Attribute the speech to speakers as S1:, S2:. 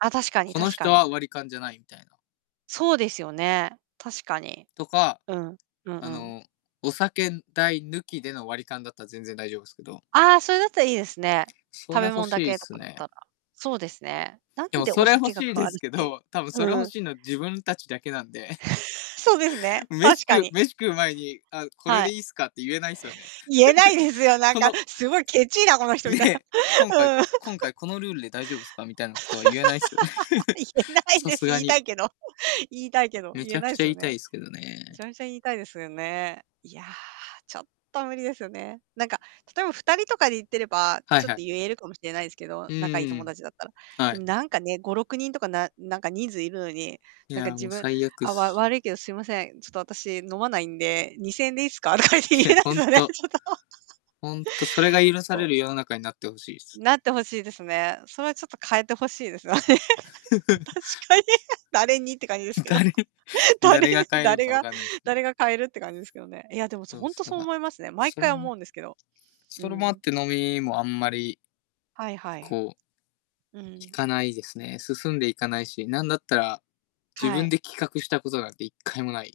S1: あ、確かに
S2: この
S1: 確か
S2: 人は
S1: に。
S2: 割り勘じゃないみたいな。
S1: そうですよね、確かに。
S2: とか。
S1: うん、うん
S2: あ
S1: うん。
S2: の、お酒代抜きでの割り勘だったら全然大丈夫すけど。
S1: ああ、それだったらいいですね。
S2: そ
S1: 食
S2: れ
S1: べ
S2: 欲
S1: 物だ
S2: しいっ
S1: けと
S2: す
S1: かだった
S2: ね。
S1: らそうですね、なん
S2: でも、
S1: で
S2: そ
S1: お
S2: れ欲
S1: 酒が
S2: しい
S1: 変
S2: で
S1: わるっ
S2: すけ
S1: ていう
S2: ど多分それ欲
S1: うん。
S2: しいのは自分たちだけなんで。
S1: そうですね、
S2: 飯
S1: 確か
S2: 食う
S1: に。
S2: 飯食う前に「あ、これ
S1: は
S2: で
S1: い。
S2: いいっすか」って言えないすよね。
S1: 言えないですよ、なん
S2: こ
S1: か、
S2: の
S1: すごいケチいなこの人みたい
S2: ね、「今回
S1: なうん。
S2: 今 回このルールで大丈夫すか？」みたいなことは言えないっすよね。
S1: 言えない
S2: さ
S1: です。
S2: すが
S1: 言いた
S2: に。
S1: いけど言いたいけど、
S2: め
S1: 言え
S2: ちゃ
S1: な
S2: く
S1: い
S2: ちゃ
S1: す
S2: 言
S1: よ
S2: いた
S1: ね。
S2: いっすけど
S1: め
S2: ね。
S1: ちゃめちゃ言いたいですよね。いや、ちょっと無理ですよね。なんか、例えば2人とかで行ってれば、
S2: はい
S1: ちょっと
S2: はい。
S1: 言えるかもしれないですけど、
S2: う
S1: 仲いい友
S2: ーん、
S1: 達だったら。
S2: は
S1: で
S2: い。
S1: もなんかね、5、6人とかななんか人数いるのに、
S2: い
S1: なんか
S2: や、
S1: 自
S2: もう
S1: 分
S2: 最悪っ
S1: 「あ、わ
S2: す。
S1: 悪いけど、すいません、ちょっと私飲まないんで、2000円でいいすか？」とかって言
S2: い
S1: え
S2: や、
S1: ないで
S2: ほ
S1: す
S2: ん
S1: よね、
S2: と
S1: ちょっと。
S2: ほんとそれが許さ
S1: そう。
S2: れる世の中になってほしいっす。
S1: なってほしいですね。それはちょっと変えて欲しいですよ。確 かに、誰にって感じですけど。
S2: 誰
S1: 誰
S2: 誰が変えるん
S1: 誰
S2: か分
S1: が、
S2: かんないすけど。
S1: 誰が変えるって感じですけどね。いや、でもそ
S2: そう
S1: ほん
S2: す、
S1: と
S2: だ
S1: そう
S2: か
S1: 思いますね。毎
S2: それ
S1: 回思
S2: も
S1: うんですけど。う
S2: それもあっ
S1: ん。
S2: て飲みもあんまり
S1: はいはい。
S2: こう
S1: う
S2: 行
S1: ん。
S2: かないですね、進んでいかないし、なんだったら、自
S1: は
S2: 分
S1: い。
S2: で企画したことなんて1回もない。